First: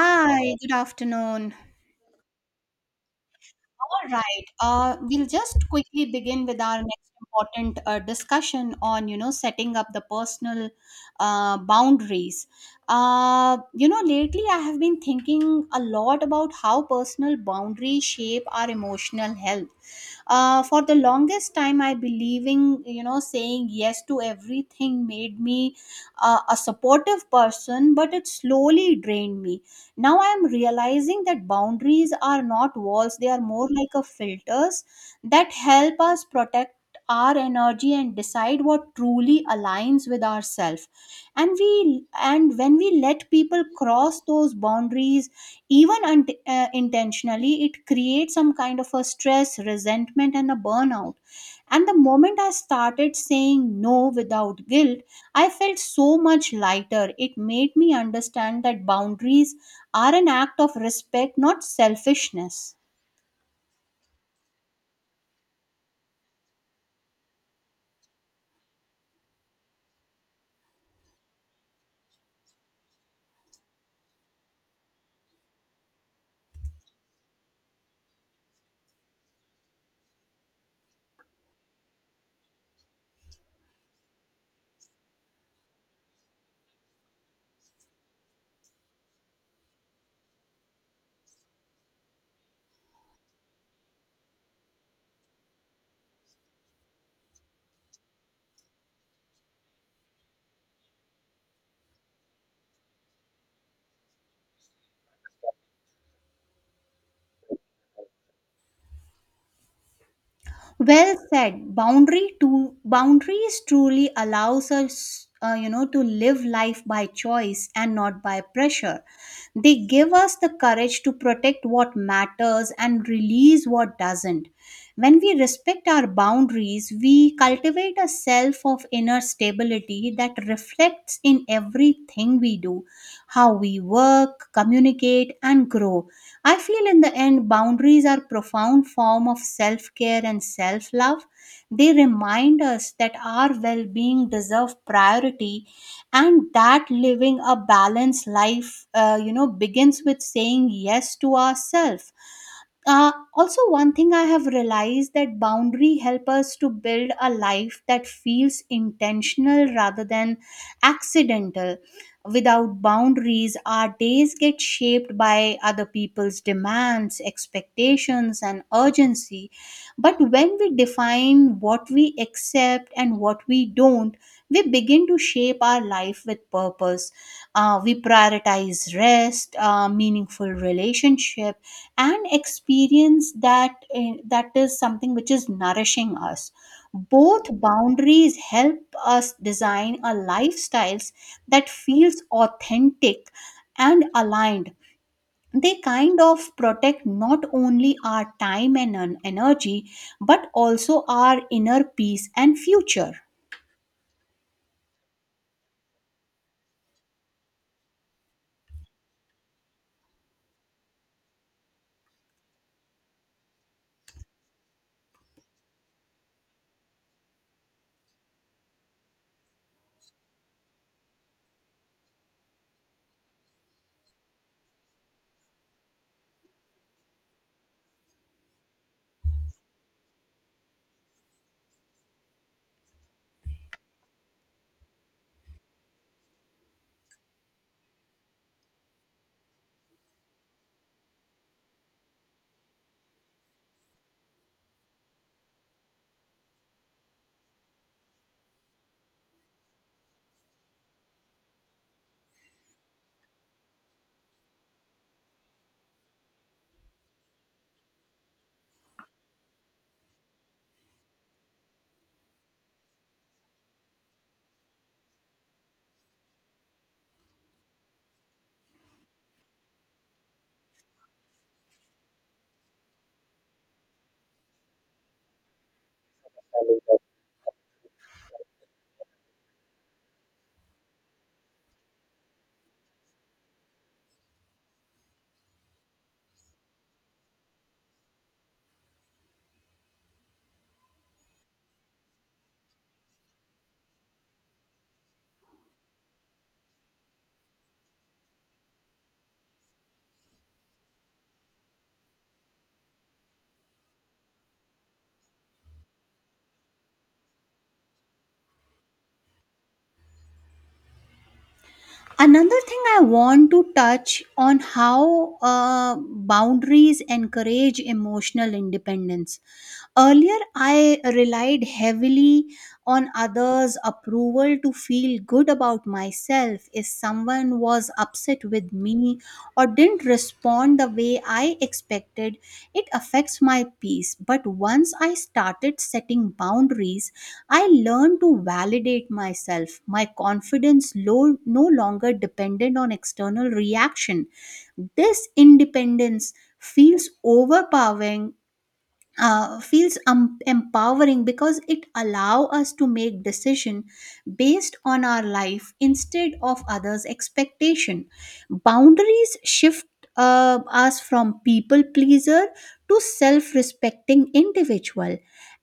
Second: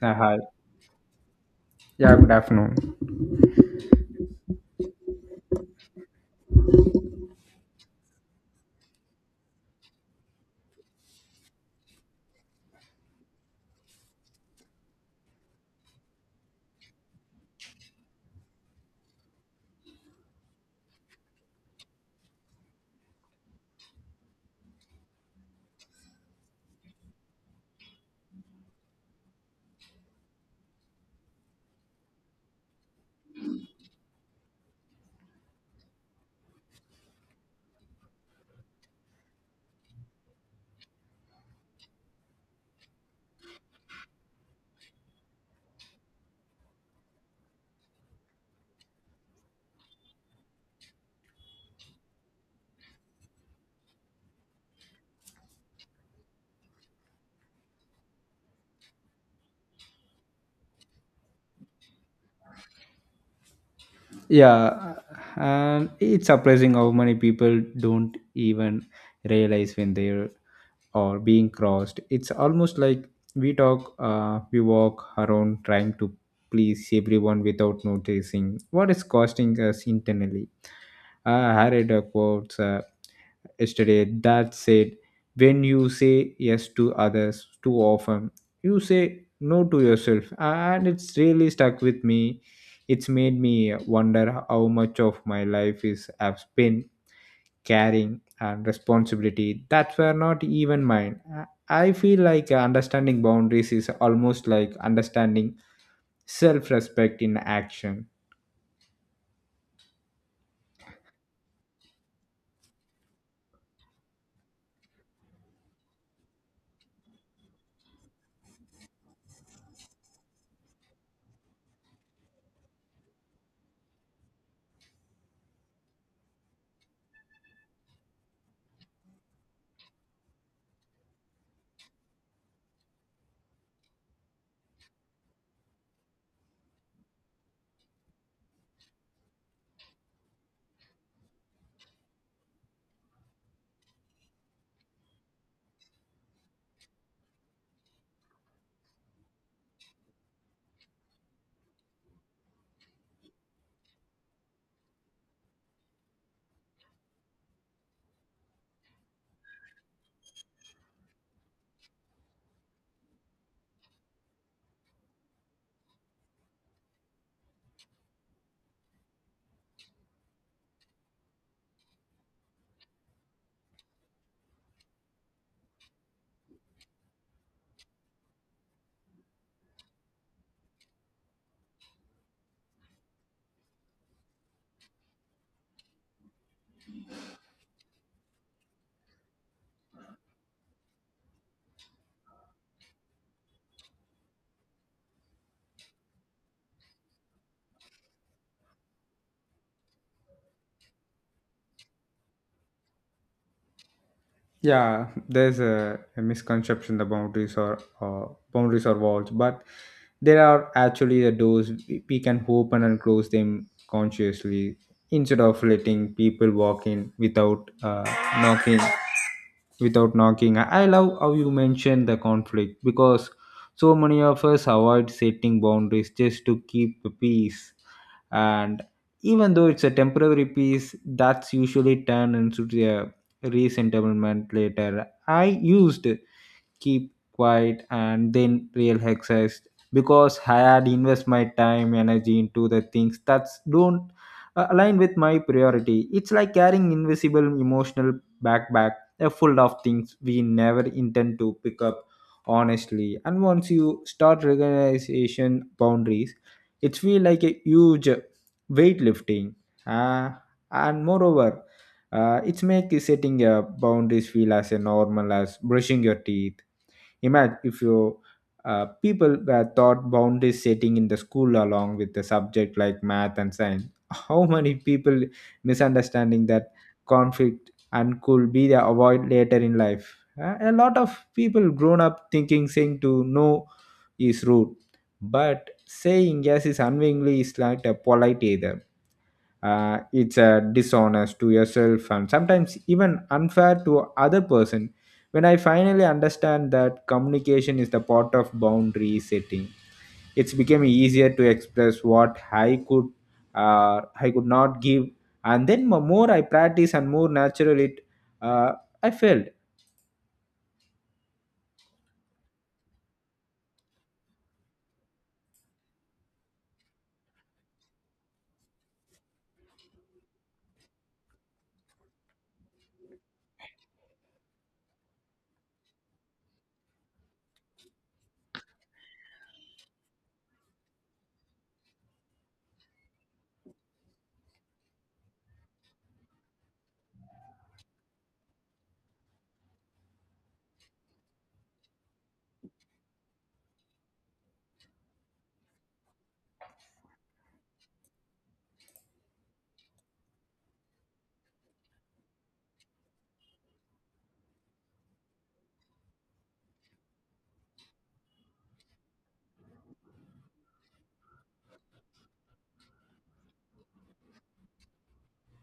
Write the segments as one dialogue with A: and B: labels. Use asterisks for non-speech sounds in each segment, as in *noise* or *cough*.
A: Hi.
B: good afternoon.
A: Yeah, good afternoon.
B: All right, we'll just quickly begin with our next important discussion on, you know, setting up the personal boundaries. You know, lately I have been thinking a lot about how personal boundaries shape our emotional health. For the longest time, I believing, you know, saying yes to everything made me a supportive person, but it slowly drained me. Now I am realizing that boundaries are not walls, they are more like a filters that help us protect our energy and decide what truly aligns with ourselves. And when we let people cross those boundaries, even unt intentionally, it creates some kind of a stress, resentment, and a burnout. And the moment I started saying no without guilt, I felt so much lighter. It made me understand that boundaries are an act of respect, not selfishness.
A: Yeah, and it's surprising how many people don't even realize when they are being crossed. It's almost like we walk around trying to please everyone without noticing what is costing us internally. I read a quote yesterday that said when you say yes to others too often you say no to yourself, and it's really stuck with me. It's made me wonder how much of my life is I've spent caring and responsibility that were not even mine. I feel like understanding boundaries is almost like understanding self-respect in action.
B: Well said. Boundary to boundaries truly allows us, you know, to live life by choice and not by pressure. They give us the courage to protect what matters and release what doesn't. When we respect our boundaries, we cultivate a self of inner stability that reflects in everything we do, how we work, communicate, and grow. I feel in the end, boundaries are profound form of self care and self love. They remind us that our well being deserve priority, and that living a balanced life, you know, begins with saying yes to ourselves. Also, one thing I have realized that boundary help us to build a life that feels intentional rather than accidental. Without boundaries, our days get shaped by other people's demands, expectations, and urgency. But when we define what we accept and what we don't, we begin to shape our life with purpose. We prioritize rest, meaningful relationship and experience that that is something which is nourishing us both. Boundaries help us design a lifestyles that feels authentic and aligned. They kind of protect not only our time and energy, but also our inner peace and future.
A: Yeah, there's a misconception the boundaries are walls, but there are actually the doors we can open and close them consciously instead of letting people walk in without knocking. knocking, I love how you mentioned the conflict because so many of us avoid setting boundaries just to keep the peace, and even though it's a temporary piece that's usually turned into a resettlement later. I used keep quiet and then real exercise because I had invest my time energy into the things that don't align with my priority. It's like carrying invisible emotional backpack, full of things we never intend to pick up, honestly. And once you start recognition boundaries it feel like a huge weightlifting. uh, and moreover, it's make setting your boundaries feel as a normal as brushing your teeth. Imagine if your people were taught boundary setting in the school along with the subject like math and science. *laughs* How many people misunderstanding that conflict and could be the avoid later in life? A lot of people grown up thinking saying to no is rude, but saying yes is unwillingly is like a polite either. It's dishonest to yourself and sometimes even unfair to other person. When I finally understand that communication is the part of boundary setting it's become easier to express what I could not give. And then more I practice and more natural it uh, I felt.
B: Another thing I want to touch on how boundaries encourage emotional independence. Earlier, I relied heavily on others approval to feel good about myself. If someone was upset with me or didn't respond the way I expected, it affects my peace. But once I started setting boundaries, I learned to validate myself, my confidence low, no longer dependent on external reaction. This independence feels overpowering, feels empowering, because it allow us to make decision based on our life instead of others expectation. Boundaries shift us from people pleaser to self respecting individual.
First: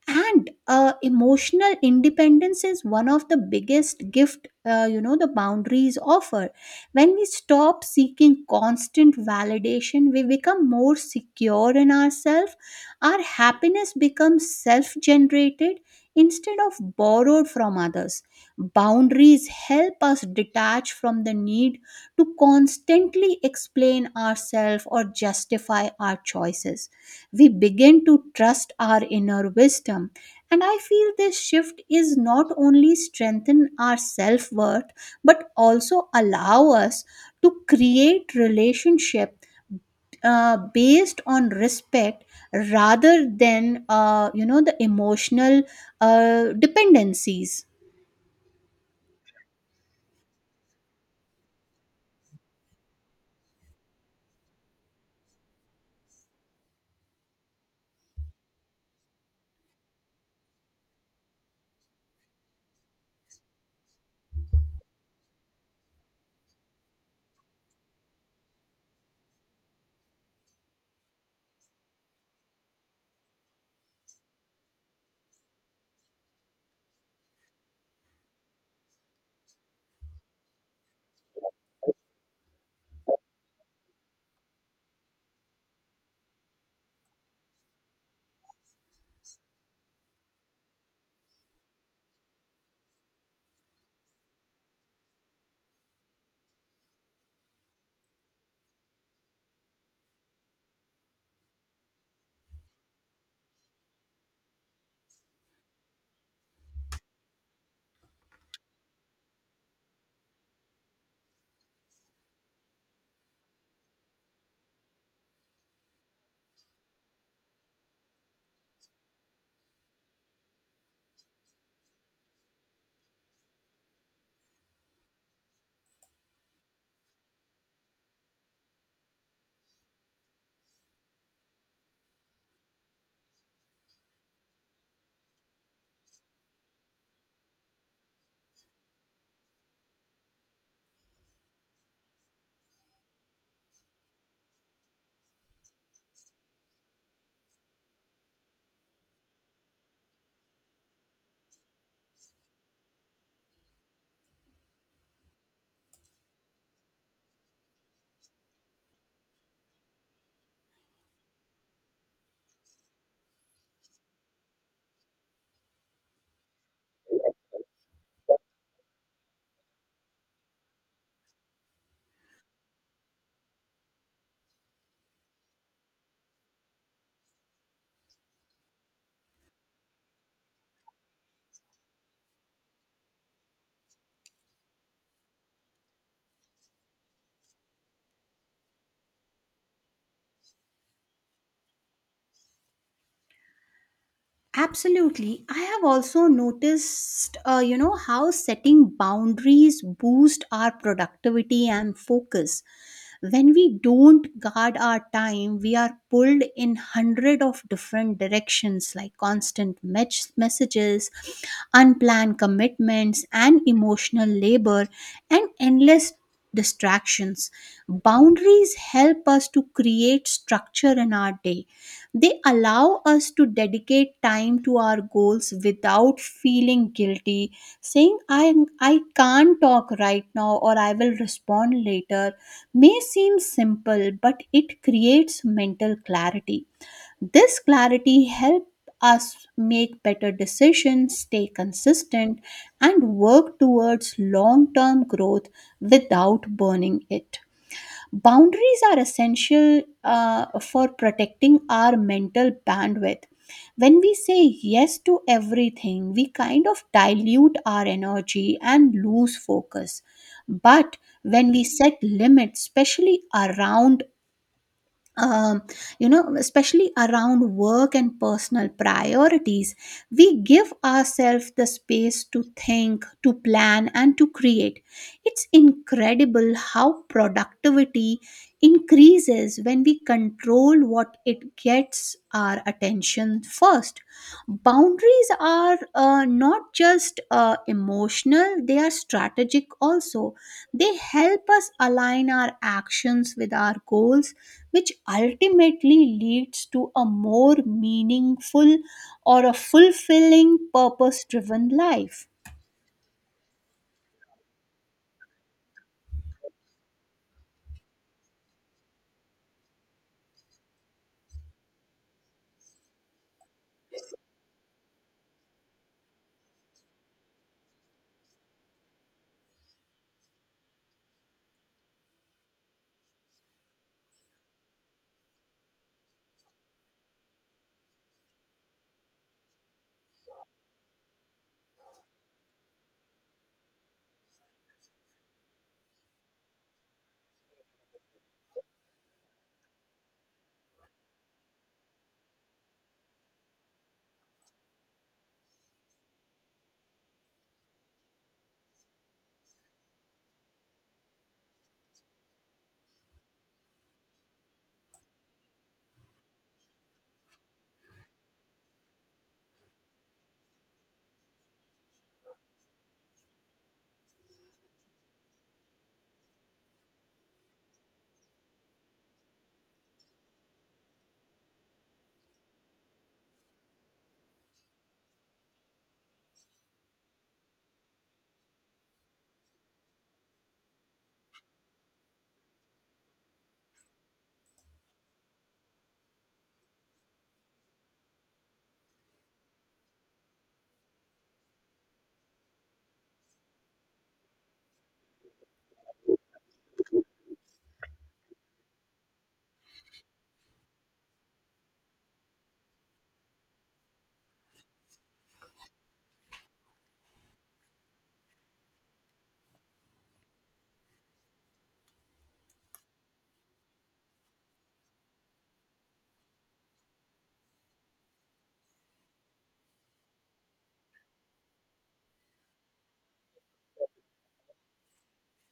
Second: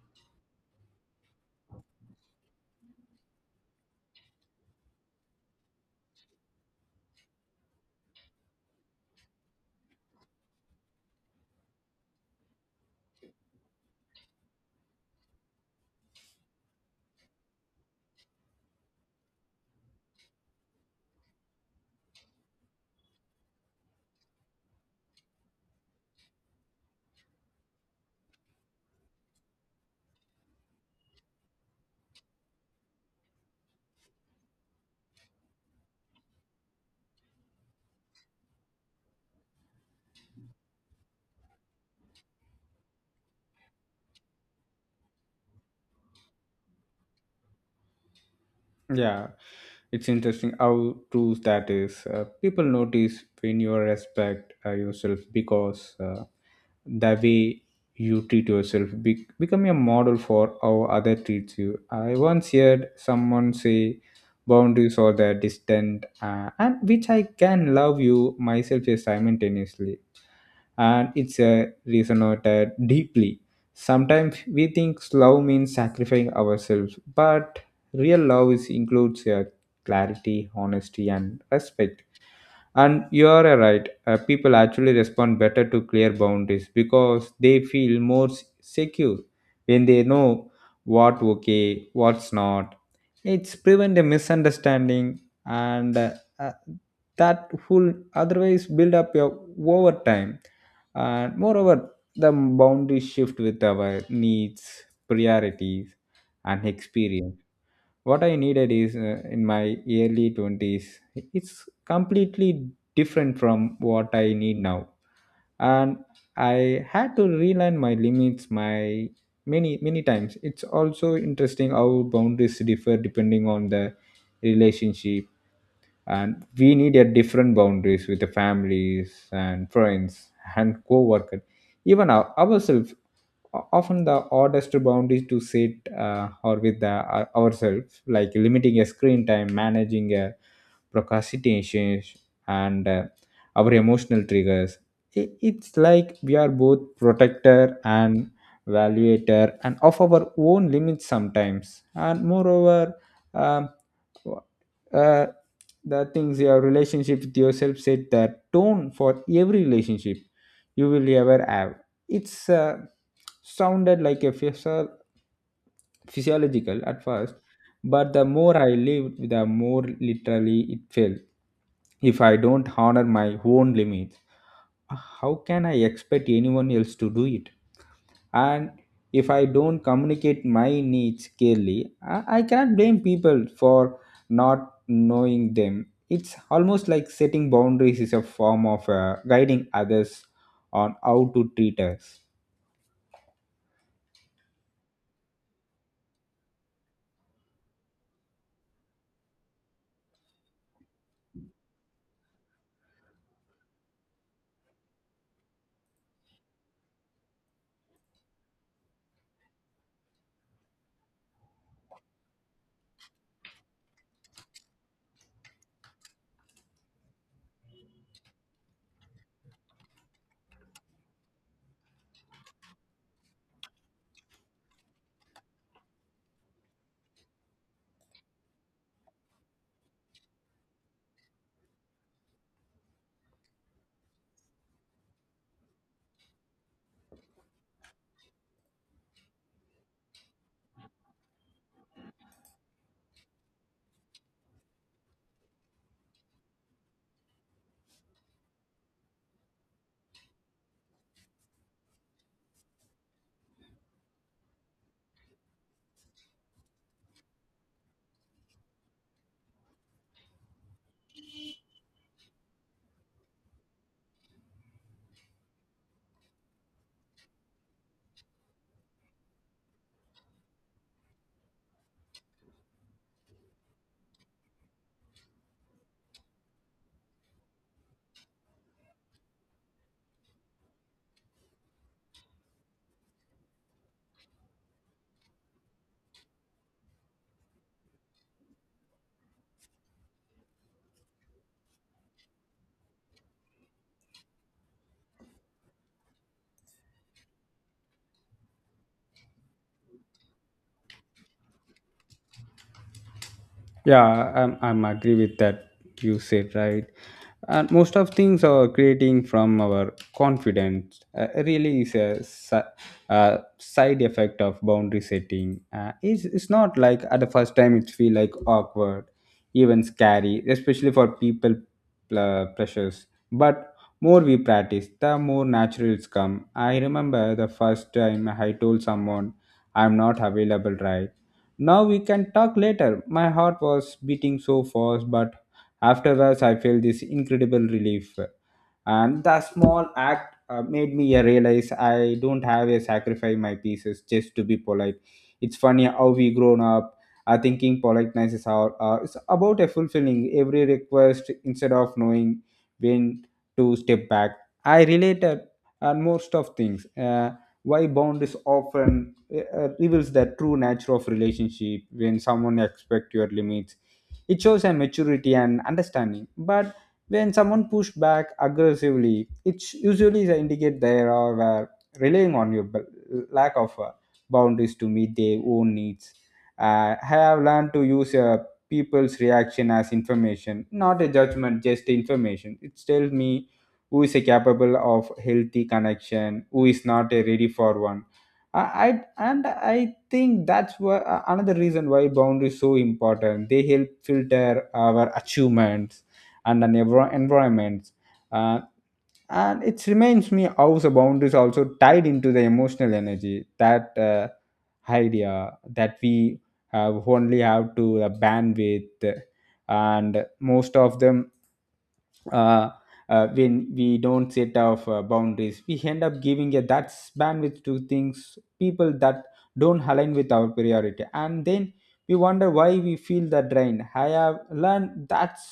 B: And emotional independence is one of the biggest gift, you know, the boundaries offer. When we stop seeking constant validation, we become more secure in ourselves. Our happiness becomes self generated instead of borrowed from others. Boundaries help us detach from the need to constantly explain ourselves or justify our choices. We begin to trust our inner wisdom. And I feel this shift is not only strengthen our self worth, but also allow us to create relationship based on respect rather than the emotional dependencies.
A: Yeah, it's interesting how true that is. People notice when you respect yourself because the way you treat yourself become a model for how other treats you. I once heard someone say boundaries are the distant and which I can love you myself simultaneously, and it's a resonated deeply. Sometimes we think love means sacrificing ourselves, but real love is includes clarity, honesty, and respect. And you're right, people actually respond better to clear boundaries because they feel more secure when they know what okay, what's not. It's prevent a misunderstanding, and uh, that will otherwise build up your, over time. And moreover, the boundaries shift with our needs, priorities, and experience. What I needed is in my early 20s, it's completely different from what I need now. And I had to relearn my limits, my many times. It's also interesting how boundaries differ depending on the relationship, and we need a different boundaries with the families and friends and co-workers, even ourselves. Often the oddest boundaries to set or with ourselves, like limiting a screen time, managing a procrastination, and our emotional triggers. It's like we are both protector and evaluator and of our own limits sometimes. And moreover, um, uh, the things your relationship with yourself set the tone for every relationship you will ever have. It's sounded like a physiological at first, but the more I lived the more literally it felt. If I don't honor my own limits, how can I expect anyone else to do it? And if I don't communicate my needs clearly, I cannot blame people for not knowing them. It's almost like setting boundaries is a form of guiding others on how to treat us.
B: Absolutely. I have also noticed, you know, how setting boundaries boost our productivity and focus. When we don't guard our time, we are pulled in hundred of different directions, like constant messages, unplanned commitments, and emotional labor, and endless distractions. Boundaries help us to create structure in our day. They allow us to dedicate time to our goals without feeling guilty. Saying I can't talk right now, or I will respond later, may seem simple, but it creates mental clarity. This clarity helps us make better decisions, stay consistent, and work towards long term growth without burning it. Boundaries are essential, for protecting our mental bandwidth. When we say yes to everything, we kind of dilute our energy and lose focus. But when we set limits, especially around um, especially around work and personal priorities, we give ourselves the space to think, to plan, and to create. It's incredible how productivity increases when we control what it gets our attention first. Boundaries are not just emotional, they are strategic also. They help us align our actions with our goals, which ultimately leads to a more meaningful or a fulfilling purpose driven life.
A: Yeah, I'm agree with that you said right, and most of things are creating from our confidence. Really, is a side effect of boundary setting. It's not like at the first time it feel like awkward, even scary, especially for people pressures. But more we practice, the more natural it's come. I remember the first time I told someone I'm not available right now, we can talk later. My heart was beating so fast, but afterwards I felt this incredible relief. And the small act made me realize I don't have to sacrifice my pieces just to be polite. It's funny how we grown up are thinking politeness is it's about a fulfilling every request instead of knowing when to step back. I related and most of things. Why bound is often uh, reveals the true nature of relationship. When someone expects your limits it shows a maturity and understanding, but when someone push back aggressively it usually is a indicate they are relying on your lack of boundaries to meet their own needs. I have learned to use people's reaction as information, not a judgment, just information. It tells me who is a capable of healthy connection, who is not a ready for one. I and I think that's why another reason why boundaries so important. They help filter our achievements and an environments. Uh, and it reminds me how the boundary is also tied into the emotional energy, that idea that we have only have to bandwidth, and most of them, uh, when we don't set off boundaries we end up giving a that bandwidth to things people that don't align with our priority. And then we wonder why we feel the drain. I have learned that's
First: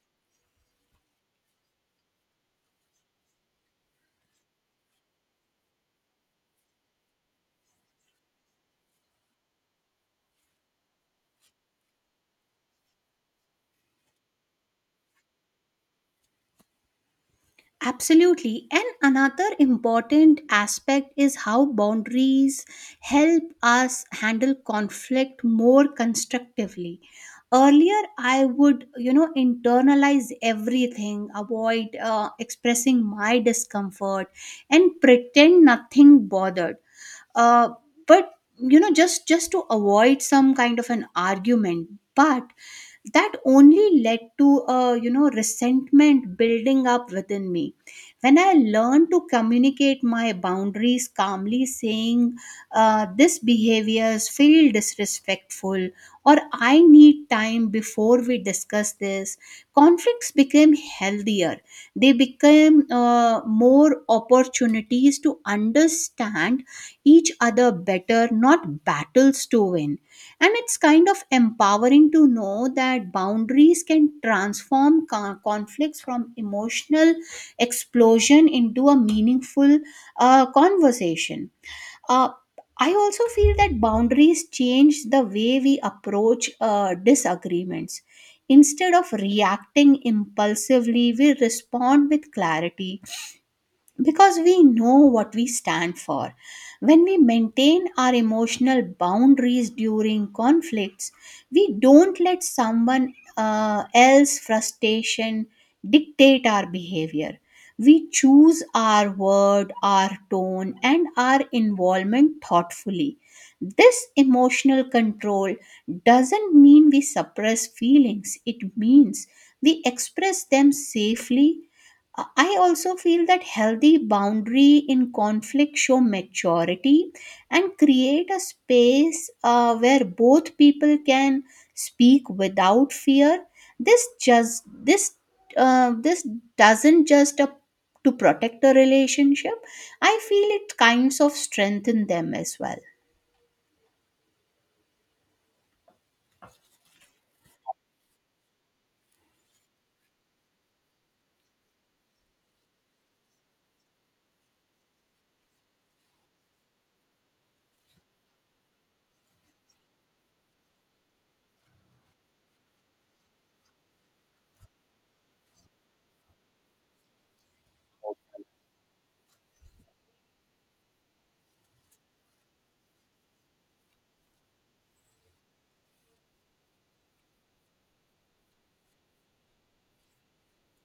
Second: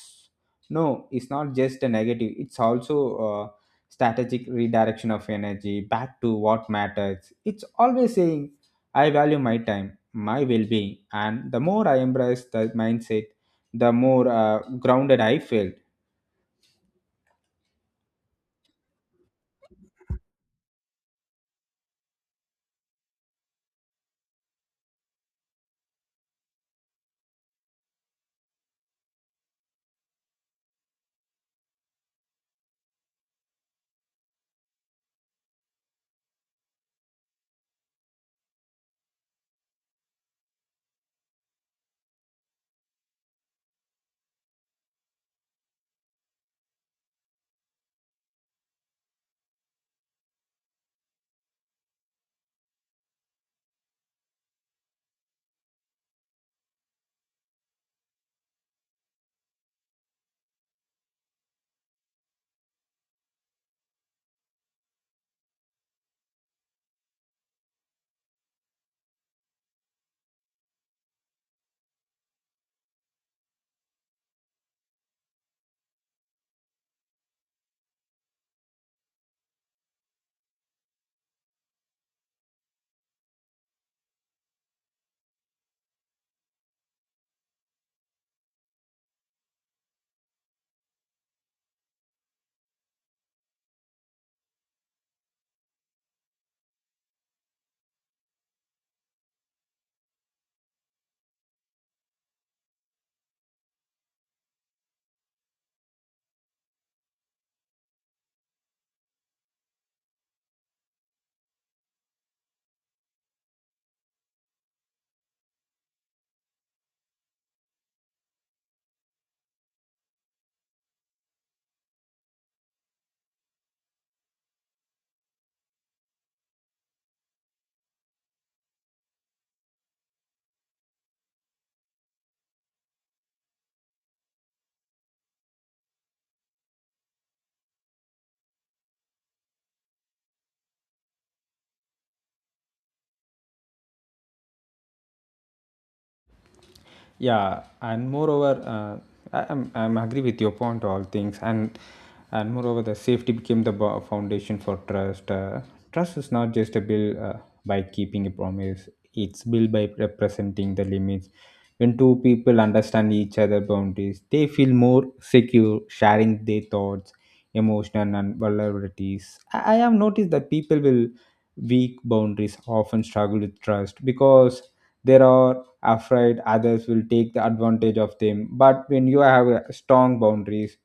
A: no, it's not just a negative, it's also strategic redirection of energy back to what matters. It's always saying, I value my time, my well being, and the more I embrace the mindset, the more grounded I feel.
B: Absolutely. And another important aspect is how boundaries help us handle conflict more constructively. Earlier, I would, you know, internalize everything, avoid expressing my discomfort, and pretend nothing bothered. uh, but, you know, just to avoid some kind of an argument, but that only led to a, you know, resentment building up within me. When I learned to communicate my boundaries calmly, saying, "this behaviors feel disrespectful," or "I need time before we discuss this," conflicts became healthier. They became more opportunities to understand each other better, not battles to win. And it's kind of empowering to know that boundaries can transform conflicts from emotional explosion into a meaningful conversation. Uh, I also feel that boundaries change the way we approach disagreements. Instead of reacting impulsively, we respond with clarity because we know what we stand for. When we maintain our emotional boundaries during conflicts, we don't let someone else's frustration dictate our behavior. We choose our word, our tone, and our involvement thoughtfully. This emotional control doesn't mean we suppress feelings, it means we express them safely. I also feel that healthy boundary in conflict show maturity and create a space where both people can speak without fear. This just this this doesn't just a, to protect a relationship. I feel it kinds of strengthen them as well.
A: Yeah, and moreover, I'm agree with your point all things. And moreover the safety became the foundation for trust. Trust is not just a build by keeping a promise, it's built by representing the limits. When two people understand each other boundaries they feel more secure sharing their thoughts, emotion, and vulnerabilities. I have noticed that people with weak boundaries often struggle with trust because there are afraid others will take the advantage of them. But when you have strong boundaries,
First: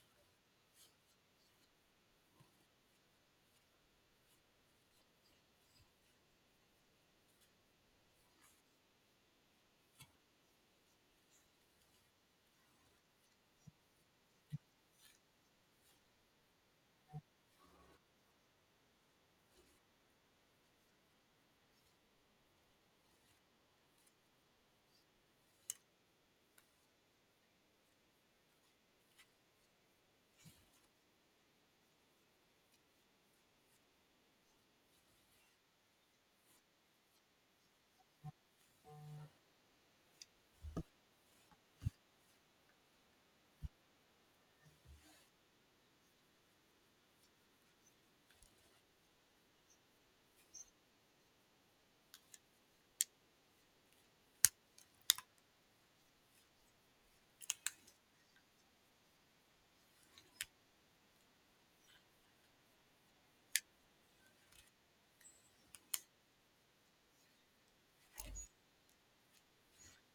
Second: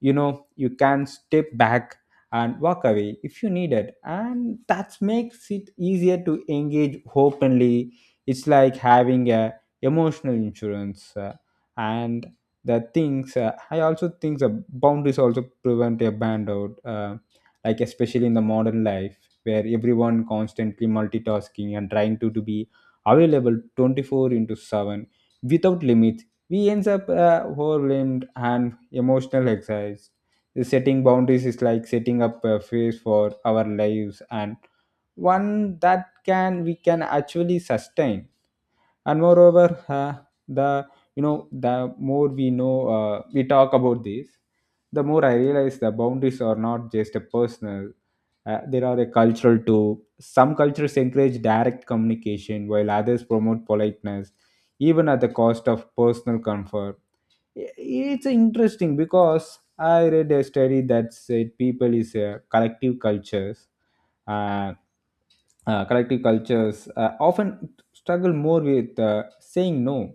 A: you know you can step back and walk away if you need it, and that makes it easier to engage openly. It's like having a emotional insurance. And the things, I also think the boundaries also prevent a burnout, like especially in the modern life where everyone constantly multitasking and trying to be available 24 into 7 without limits. We ends up overwhelmed and emotional exercise. The setting boundaries is like setting up a phase for our lives, and one that can we can actually sustain. And moreover, the you know the more we know we talk about this, the more I realize the boundaries are not just a personal, there are a cultural too. Some cultures encourage direct communication while others promote politeness even at the cost of personal comfort. It's interesting because I read a study that said people is a uh, collective cultures often struggle more with saying no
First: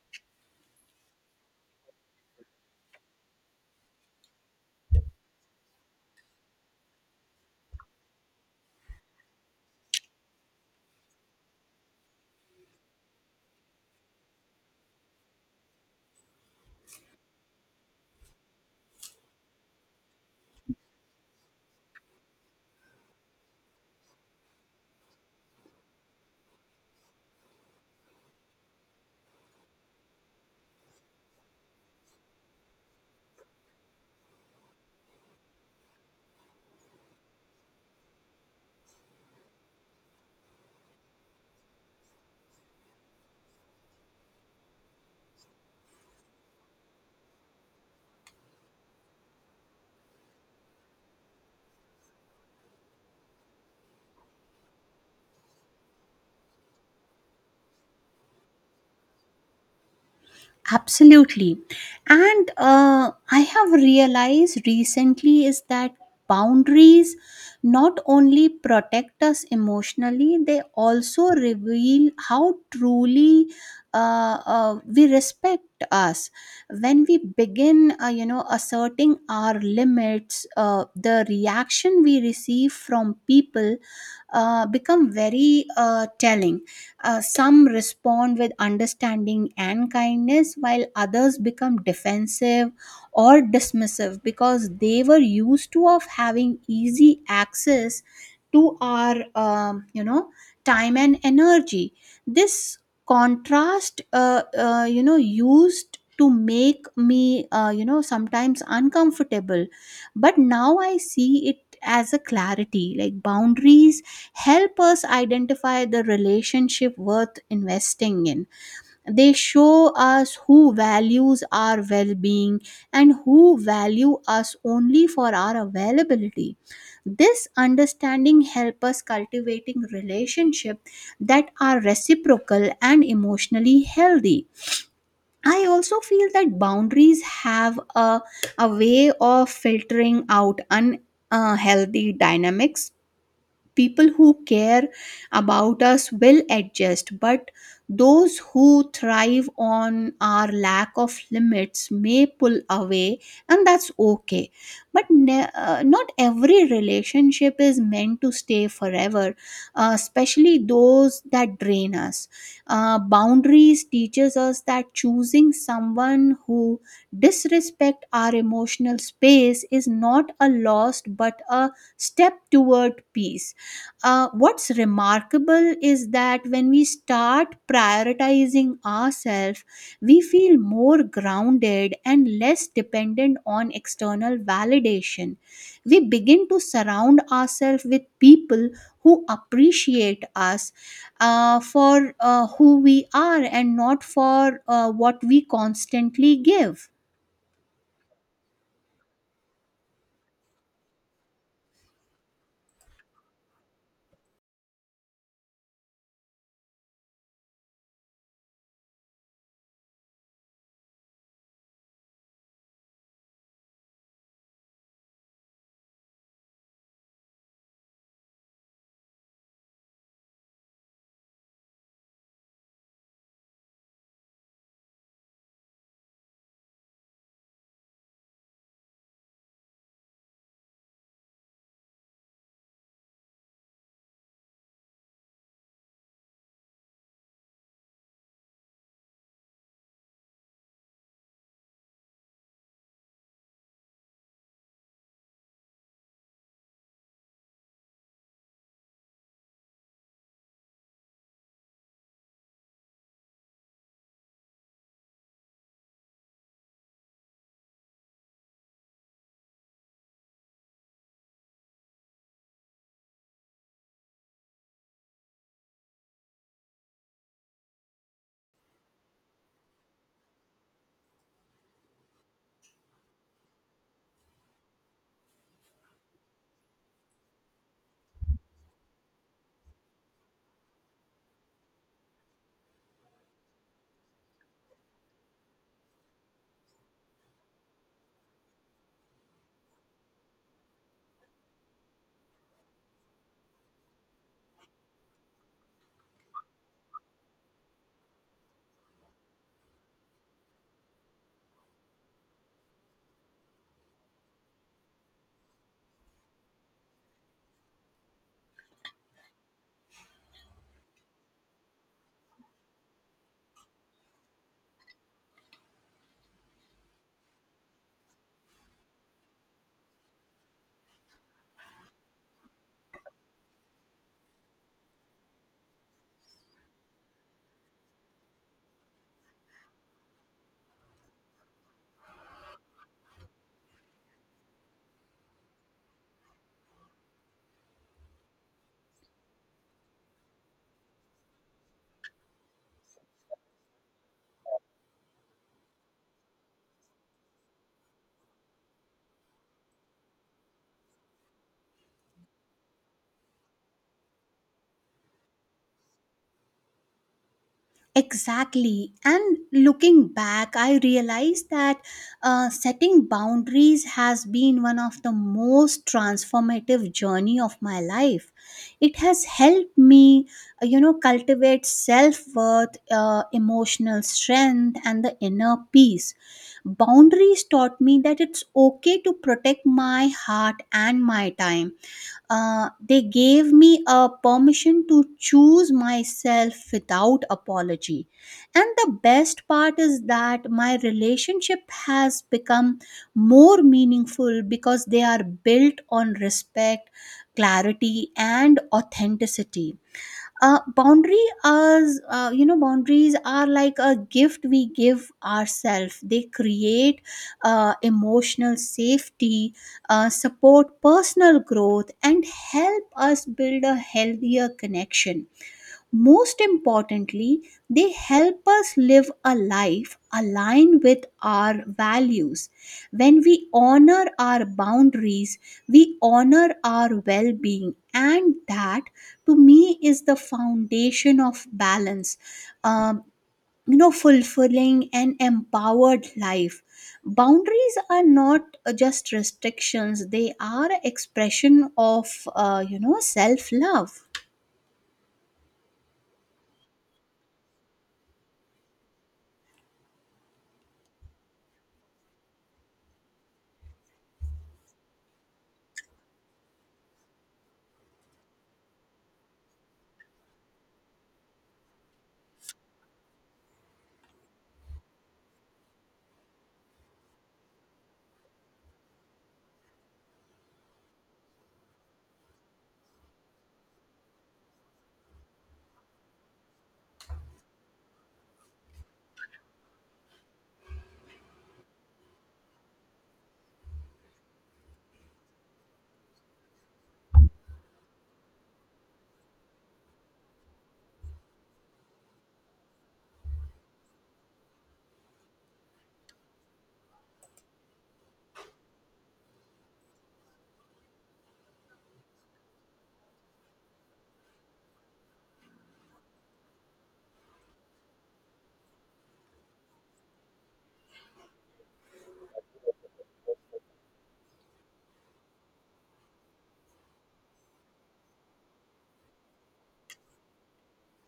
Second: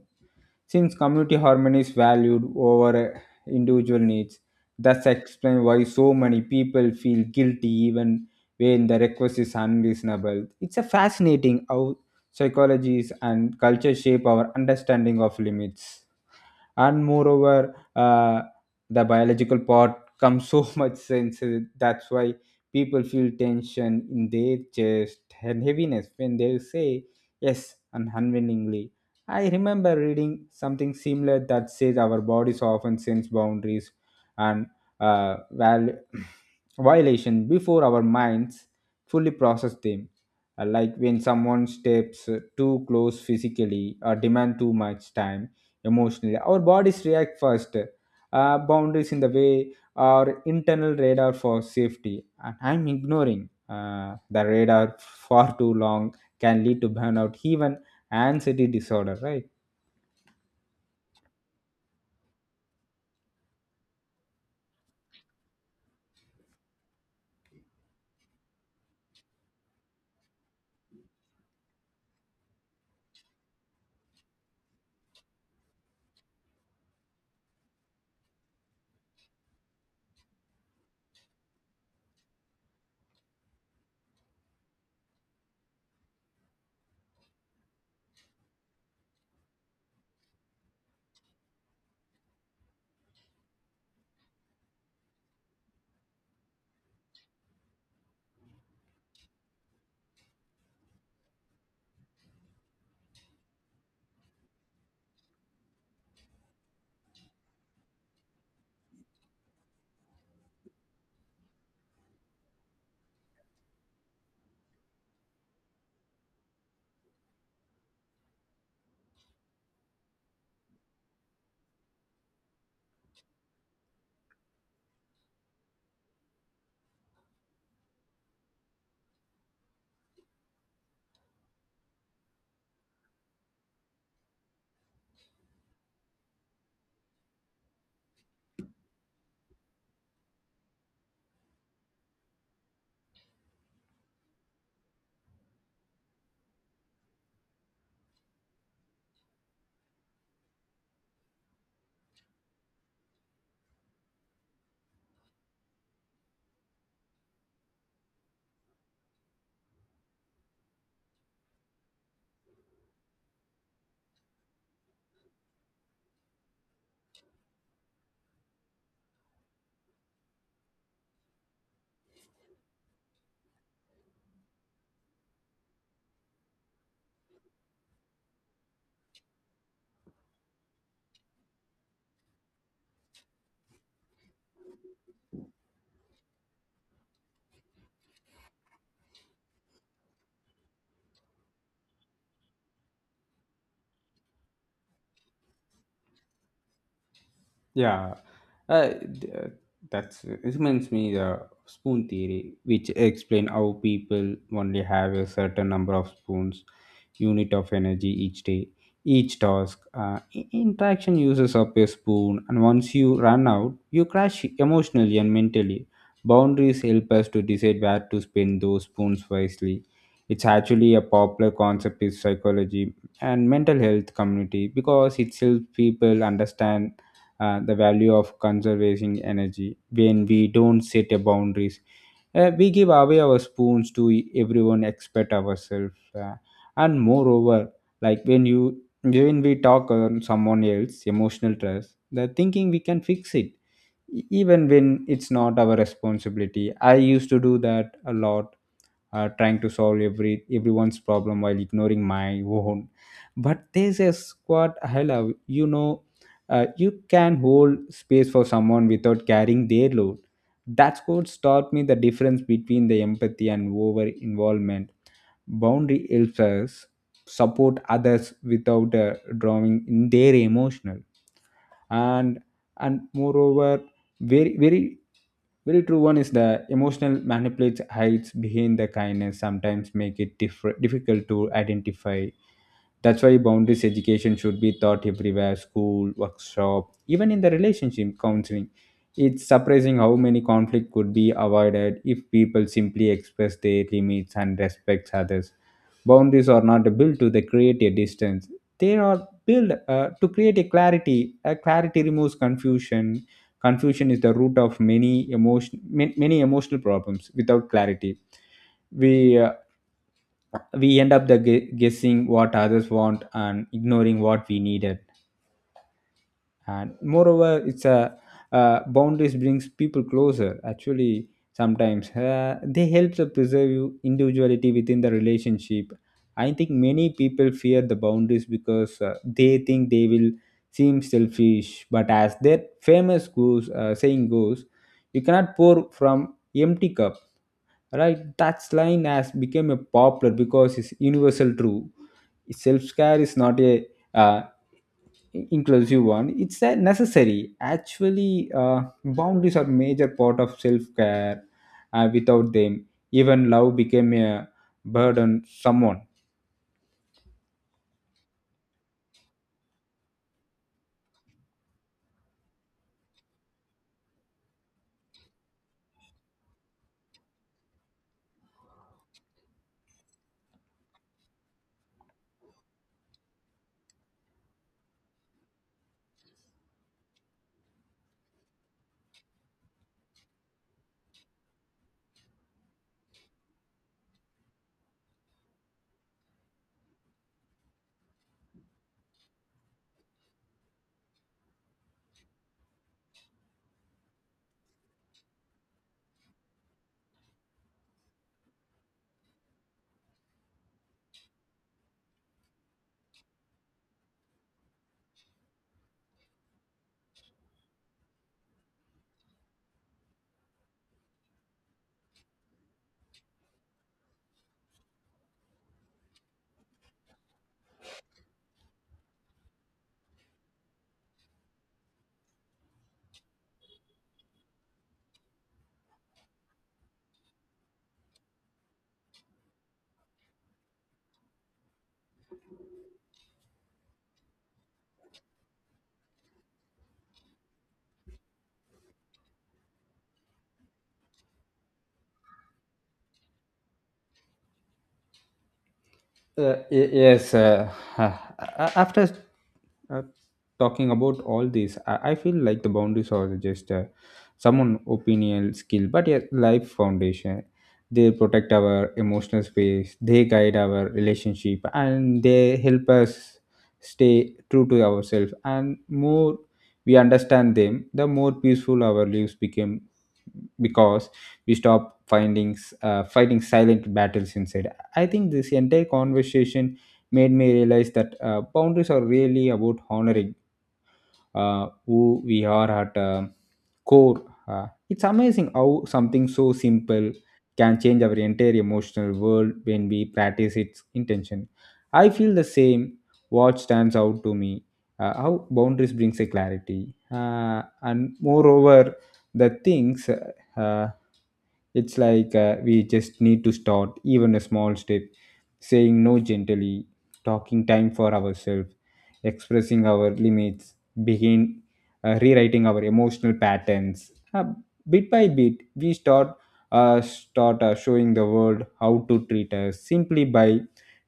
A: since community harmony is valued over individual needs. That's explain why so many people feel guilty even when the request is unreasonable. It's a fascinating how psychologies and culture shape our understanding of limits. And moreover, the biological part comes so *laughs* much sense, that's why people feel tension in their chest and heaviness when they say yes unwillingly. I remember reading something similar that says our bodies often sense boundaries and uh, val- *clears throat* violation before our minds fully process them. Like when someone steps too close physically or demand too much time emotionally. Our bodies react first, boundaries in the way, our internal radar for safety. And I'm ignoring the radar far too long can lead to burnout, even anxiety disorder, right?
B: Absolutely. And I have realized recently is that boundaries not only protect us emotionally, they also reveal how truly we respect us. When we begin, you know, asserting our limits, the reaction we receive from people become very telling. Some respond with understanding and kindness, while others become defensive or dismissive because they were used to of having easy access to our time and energy. This contrast, you know, used to make me, you know, sometimes uncomfortable, but now I see it as a clarity. Like boundaries help us identify the relationship worth investing in. They show us who values our well-being and who value us only for our availability. This understanding help us cultivating relationship that are reciprocal and emotionally healthy. I also feel that boundaries have a way of filtering out unhealthy dynamics. People who care about us will adjust, but those who thrive on our lack of limits may pull away, and that's okay. But not every relationship is meant to stay forever, especially those that drain us. Boundaries teaches us that choosing someone who disrespect our emotional space is not a loss, but a step toward peace. What's remarkable is that when we start prioritizing ourselves, we feel more grounded and less dependent on external validation. We begin to surround ourselves with people who appreciate us for who we are and not for what we constantly give.
A: Yeah, uh, th- uh, that's it reminds me the spoon theory, which explain how people only have a certain number of spoons, unit of energy each day, each task. Interaction uses up a spoon, and once you run out, you crash emotionally and mentally. Boundaries help us to decide where to spend those spoons wisely. It's actually a popular concept in psychology and mental health community because it helps people understand the value of conserving energy. When we don't set a boundaries, we give away our spoons to everyone except ourselves, and moreover, like when we talk on someone else emotional trust, the thinking we can fix it even when it's not our responsibility. I used to do that a lot, trying to solve everyone's problem while ignoring my own. But there's a squad I love, you can hold space for someone without carrying their load. That's what taught me the difference between the empathy and over involvement. Boundary helps us support others without drawing in their emotional. And and moreover, very very very true, one is the emotional manipulates hides behind the kindness, sometimes make it difficult to identify. That's why boundaries education should be taught everywhere: school, workshop, even in the relationship counseling. It's surprising how many conflict could be avoided if people simply express their limits and respect others. Boundaries are not built to the create a distance. They are built to create a clarity. A clarity removes confusion. Confusion is the root of many emotion, many emotional problems. Without clarity, we uh, we end up the guessing what others want and ignoring what we needed. And moreover, it's a boundaries brings people closer actually. Sometimes they help to preserve you individuality within the relationship. I think many people fear the boundaries because they think they will seem selfish, but as that famous goes, saying goes, you cannot pour from empty cup. Right, that line has become a popular because it's universal true. Self care is not a uh, inclusive one, it's a necessary. Actually, boundaries are major part of self care. Without them, even love became a burden someone.
B: Exactly. And looking back, I realized that setting boundaries has been one of the most transformative journey of my life. It has helped me, you know, cultivate self-worth, emotional strength, and the inner peace. Boundaries taught me that it's okay to protect my heart and my time. They gave me a permission to choose myself without apology. And the best part is that my relationship has become more meaningful because they are built on respect, clarity, and authenticity. Boundary as, you know, boundaries are like a gift we give ourselves. They create emotional safety, support personal growth, and help us build a healthier connection. Most importantly, they help us live a life aligned with our values. When we honor our boundaries, we honor our well being, and that to me is the foundation of balance. Um, you know, fulfilling and empowered life. Boundaries are not just restrictions, they are expression of, you know, self love.
A: Yes, uh, after uh, talking about all this, I feel like the boundaries are just someone opinion skill, but a life foundation. They protect our emotional space, they guide our relationship, and they help us stay true to ourselves. And more we understand them, the more peaceful our lives became, because we stop finding fighting silent battles inside. I think this entire conversation made me realize that boundaries are really about honoring who we are at core. It's amazing how something so simple can change our entire emotional world when we practice its intention. I feel the same. What stands out to me, how boundaries brings a clarity, and moreover, the things. Uh, it's like we just need to start, even a small step: saying no gently, talking time for ourselves, expressing our limits, begin rewriting our emotional patterns. Bit by bit, we start showing the world how to treat us simply by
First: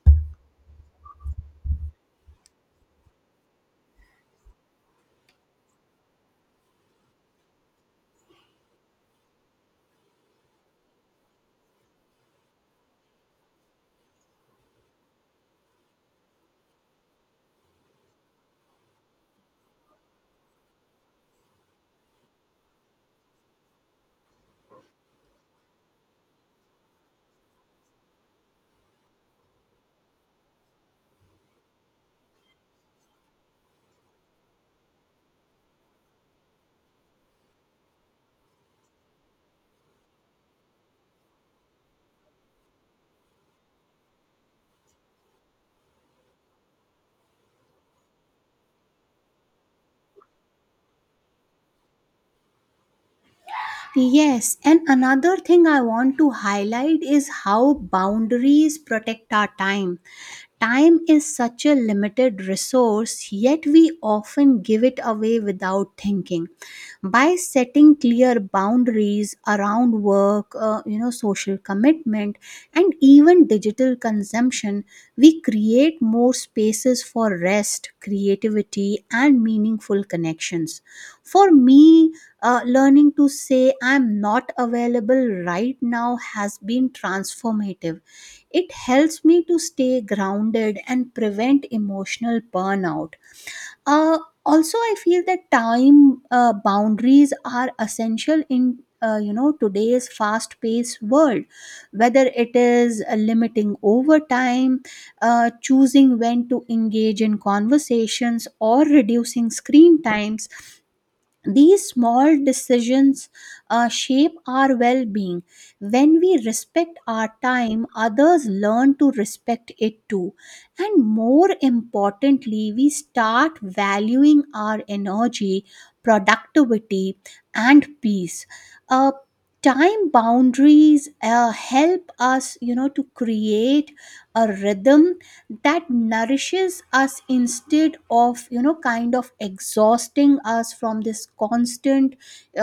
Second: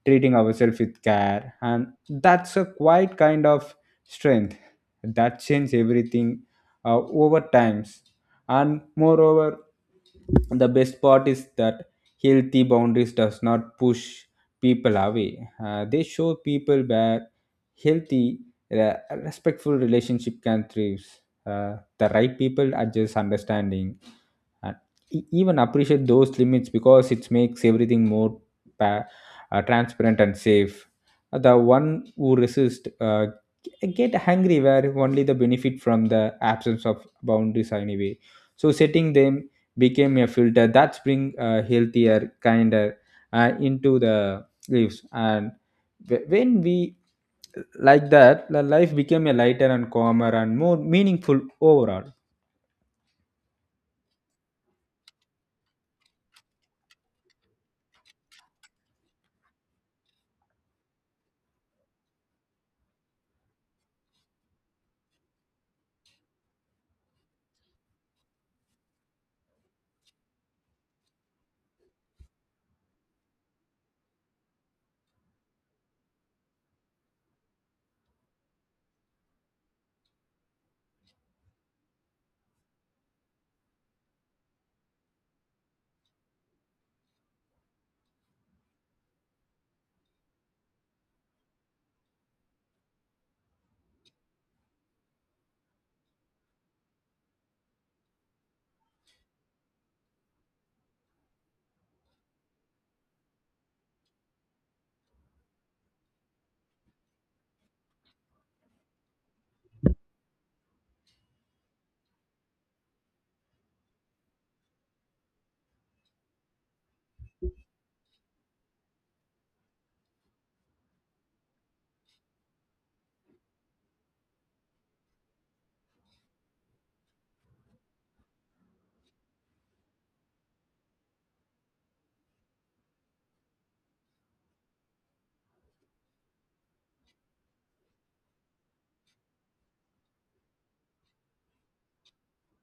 A: treating ourselves with care, and that's a quite kind of strength that changes everything over times. And moreover, the best part is that healthy boundaries does not push people away. They show people where healthy re- respectful relationship can thrive. Uh, the right people are just understanding and even appreciate those limits because it makes everything more pa- transparent and safe. The one who resist get angry where only the benefit from the absence of boundaries anyway. So setting them became a filter that bring healthier, kinder into the lives. And when we like that, the life became a lighter and calmer and more meaningful overall.
B: Yes, and another thing I want to highlight is how boundaries protect our time. Time is such a limited resource, yet we often give it away without thinking. By setting clear boundaries around work, you know, social commitment, and even digital consumption, we create more spaces for rest, creativity, and meaningful connections. For me, learning to say "I'm not available right now" has been transformative. It helps me to stay grounded and prevent emotional burnout. Uh, also, I feel that time boundaries are essential in, you know, today's fast-paced world. Whether it is limiting overtime, choosing when to engage in conversations, or reducing screen times, these small decisions shape our well-being. When we respect our time, others learn to respect it too, and more importantly, we start valuing our energy, productivity, and peace. uh, Time boundaries help us, you know, to create a rhythm that nourishes us instead of, you know, kind of exhausting us from this constant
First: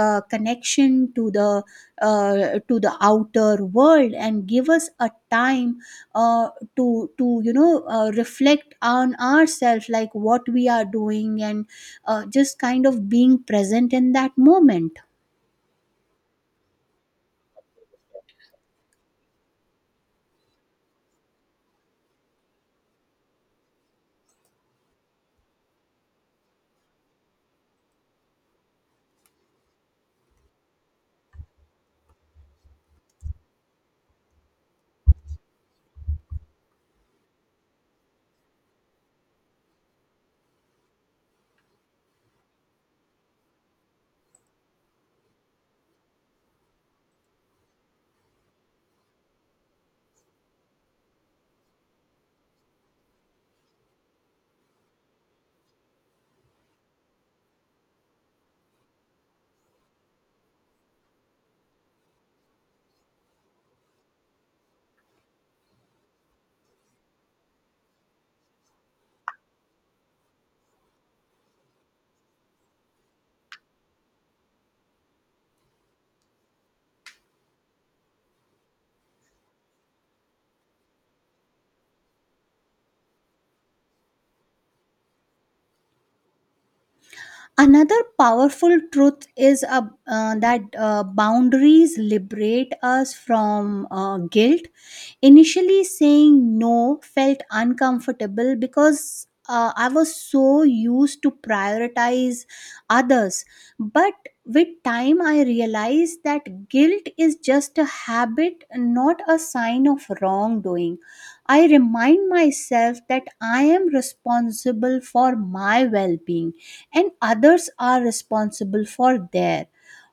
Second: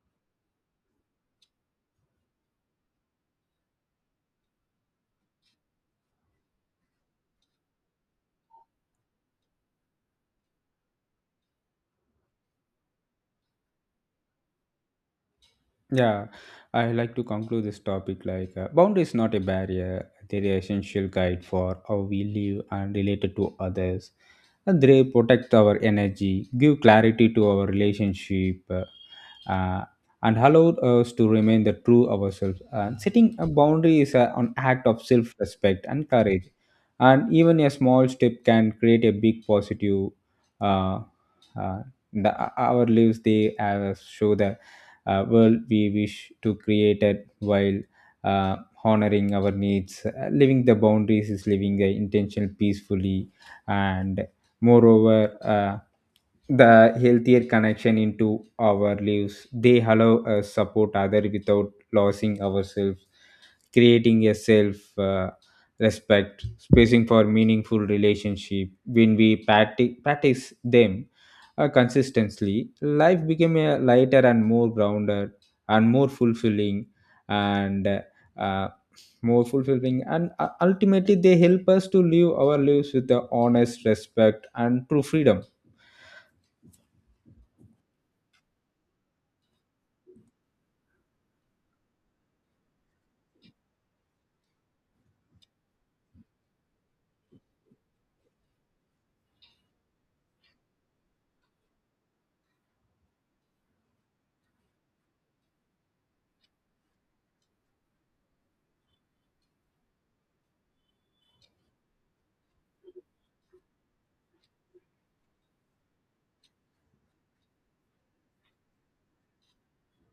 B: connection to the outer world, and give us a time uh, to you know, reflect on ourselves, like what we are doing, and just kind of being present in that moment.
A: Yeah, I like to conclude this topic like boundary is not a barrier. They're the essential guide for how we live and related to others. And they protect our energy, give clarity to our relationship, uh, and allow us to remain the true ourselves. And setting a boundary is a, an act of self-respect and courage. And even a small step can create a big positive. Uh, uh, the, our lives they show that world we wish to create it while uh, honoring our needs. Living the boundaries is living the intention peacefully, and moreover, uh, the healthier connection into our lives. They allow us support other without losing ourselves, creating a self. Respect spacing for meaningful relationship. When we practice them consistently, life became a lighter and more grounded and more fulfilling and uh, more fulfilling. And ultimately, they help us to live our lives with the honest respect and true freedom.
B: Another powerful truth is that boundaries liberate us from guilt. Initially, saying no felt uncomfortable because I was so used to prioritize others. But with time, I realized that guilt is just a habit, not a sign of wrongdoing. I remind myself that I am responsible for my well being and others are responsible for their.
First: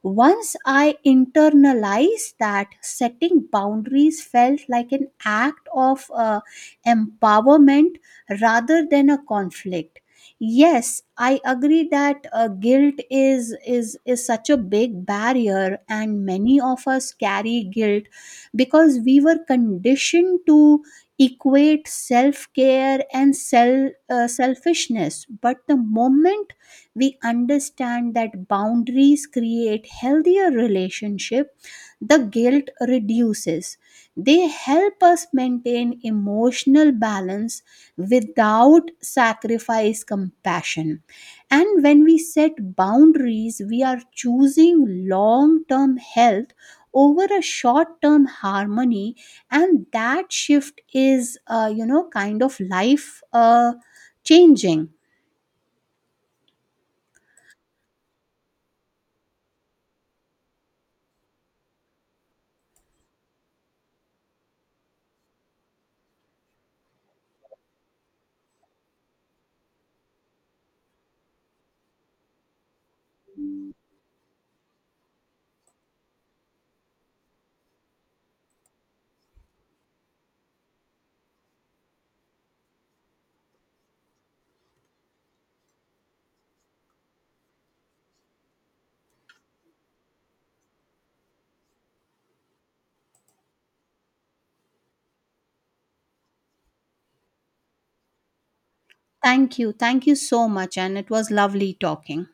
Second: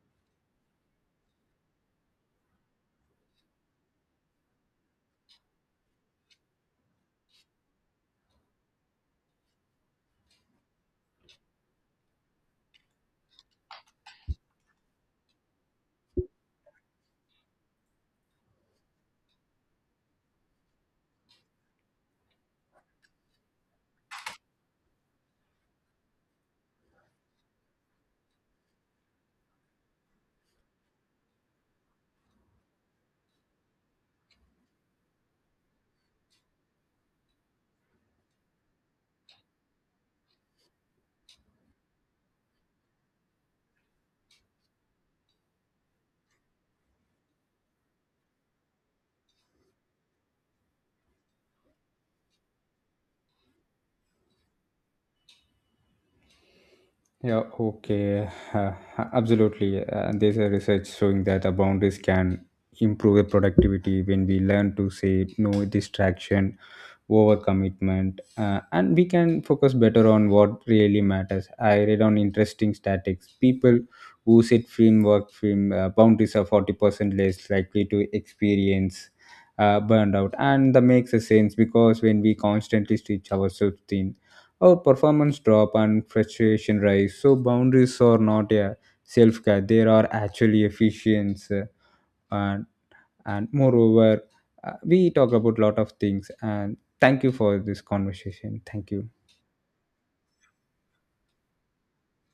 B: Once I internalized that, setting boundaries felt like an act of empowerment rather than a conflict. Yes, I agree that guilt is such a big barrier, and many of us carry guilt because we were conditioned to equate self care and self selfishness. But the moment we understand that boundaries create healthier relationship, the guilt reduces. They help us maintain emotional balance without sacrifice compassion, and when we set boundaries, we are choosing long term health over a short term harmony, and that shift is, you know, kind of life changing.
A: Yeah, okay, absolutely. And there's a research showing that the boundaries can improve the productivity when we learn to say no distraction, overcommitment, and we can focus better on what really matters. I read on interesting statistics: people who set framework frame boundaries are 40% less likely to experience burnout, and that makes a sense because when we constantly stretch ourselves thin, our performance drop and frustration rise. So boundaries are not a self-care, they are actually efficiency. Uh, and moreover, we talk about lot of things, and thank you for this conversation. Thank you.
B: Thank you. Thank you so much. And it was lovely talking.